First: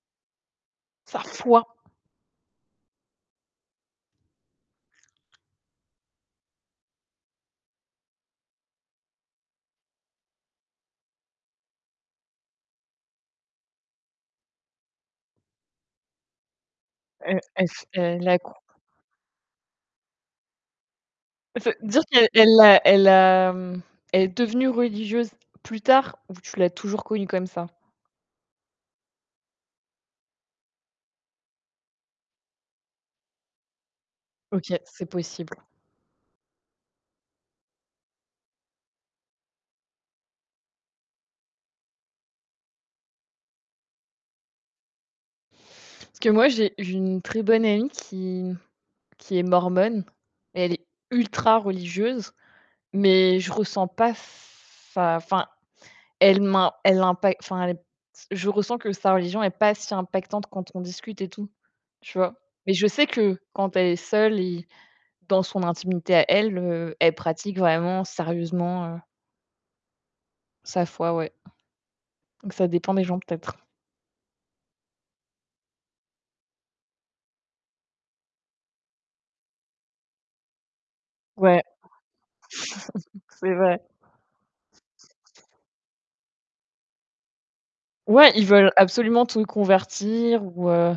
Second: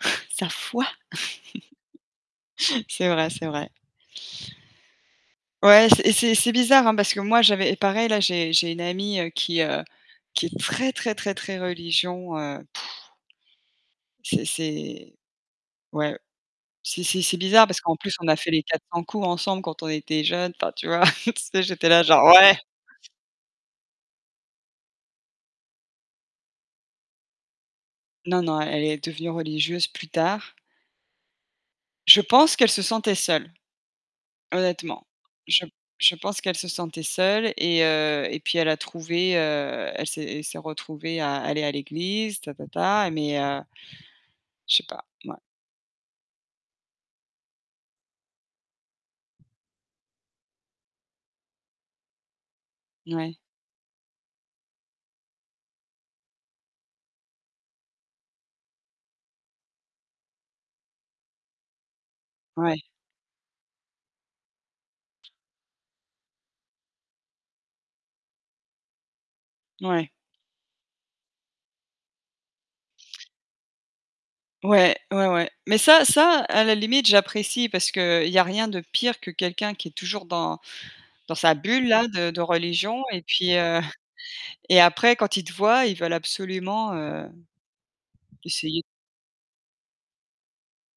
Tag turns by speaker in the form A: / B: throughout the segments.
A: Sa foi!
B: Sa foi!
A: C'est vrai, c'est vrai. Ouais, c'est c'est c'est bizarre, hein, parce que moi, j'avais pareil, là, j'ai j'ai une amie, heu, qui, heu, qui est très, très, très, très religion, heu C'est c'est ouais. C'est c'est c'est
B: Est
A: bizarre, parce
B: est-ce
A: qu'en plus, on
B: elle
A: a
B: a qu
A: fait les quatre cents coups ensemble, quand on était jeunes. Enfin, tu vois? Tu
B: Et
A: sais,
B: c'est
A: j'étais
B: dire
A: là, genre:
B: qu'e
A: «Ouais».
B: elle a elle, est devenue religieuse plus tard, ou tu l'as toujours connue comme ça?
A: Non, non, elle est devenue religieuse, plus tard. Je pense qu'elle se sentait seule,
B: OK, c'est
A: honnêtement.
B: possible.
A: Je je pense qu'elle se sentait seule, et heu, et puis elle a trouvé, heu, elle s'est elle s'est retrouvée à aller à l'église, ta ta ta, mais heu Je sais pas, mouais.
B: Parce que moi, j'ai une très bonne amie qui qui est mormone. Elle est ultra religieuse,
A: N ouais.
B: mais je ressens pas s sa enfin, elle m'im elle impa enfin, elle est p je ressens que sa religion est pas si impactante quand on discute et tout, tu vois? Mais
A: Ouais.
B: je sais que quand elle est seule et dans son intimité à elle, heu, elle pratique vraiment sérieusement, heu
A: Mouais.
B: sa foi, ouais. Donc ça dépend des gens, peut-être.
A: Ouais, ouais, ouais, mais ça ça, à la limite j'apprécie. Parce qu'il y a rien de pire que quelqu'un qui est toujours dans dans sa
B: Ouais,
A: bulle, là, de de religion et
B: C'est
A: puis,
B: vrai.
A: heu, et après quand ils te voient, ils veulent absolument, heu,
B: Ouais, ils veulent
A: essayer
B: absolument te convertir, ou heu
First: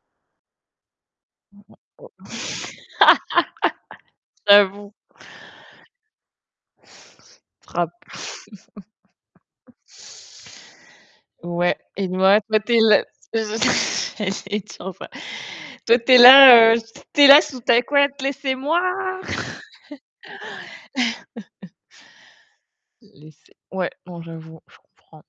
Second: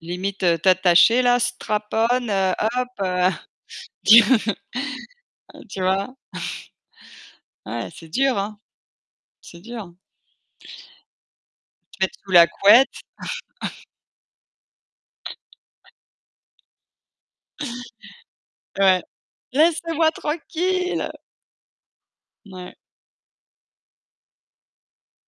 A: limite, heu, t'attacher là, strap on, heu, hop, heu
B: J'avoue.
A: tu vois? Ah ouais,
B: Trappe.
A: c'est dur, hein. C'est dur.
B: Ouais,
A: Te
B: et
A: mettre, sous
B: moi
A: la
B: toi, es
A: couette.
B: là, c'est ce que j'allais dire, en vrai. toi, tu es là, heu, s tu es là, sous ta couette: «Laissez-moi!»
A: Ouais. Laissez-moi tranquille! Mouais.
B: Laissez ouais, non, j'avoue, je comprends.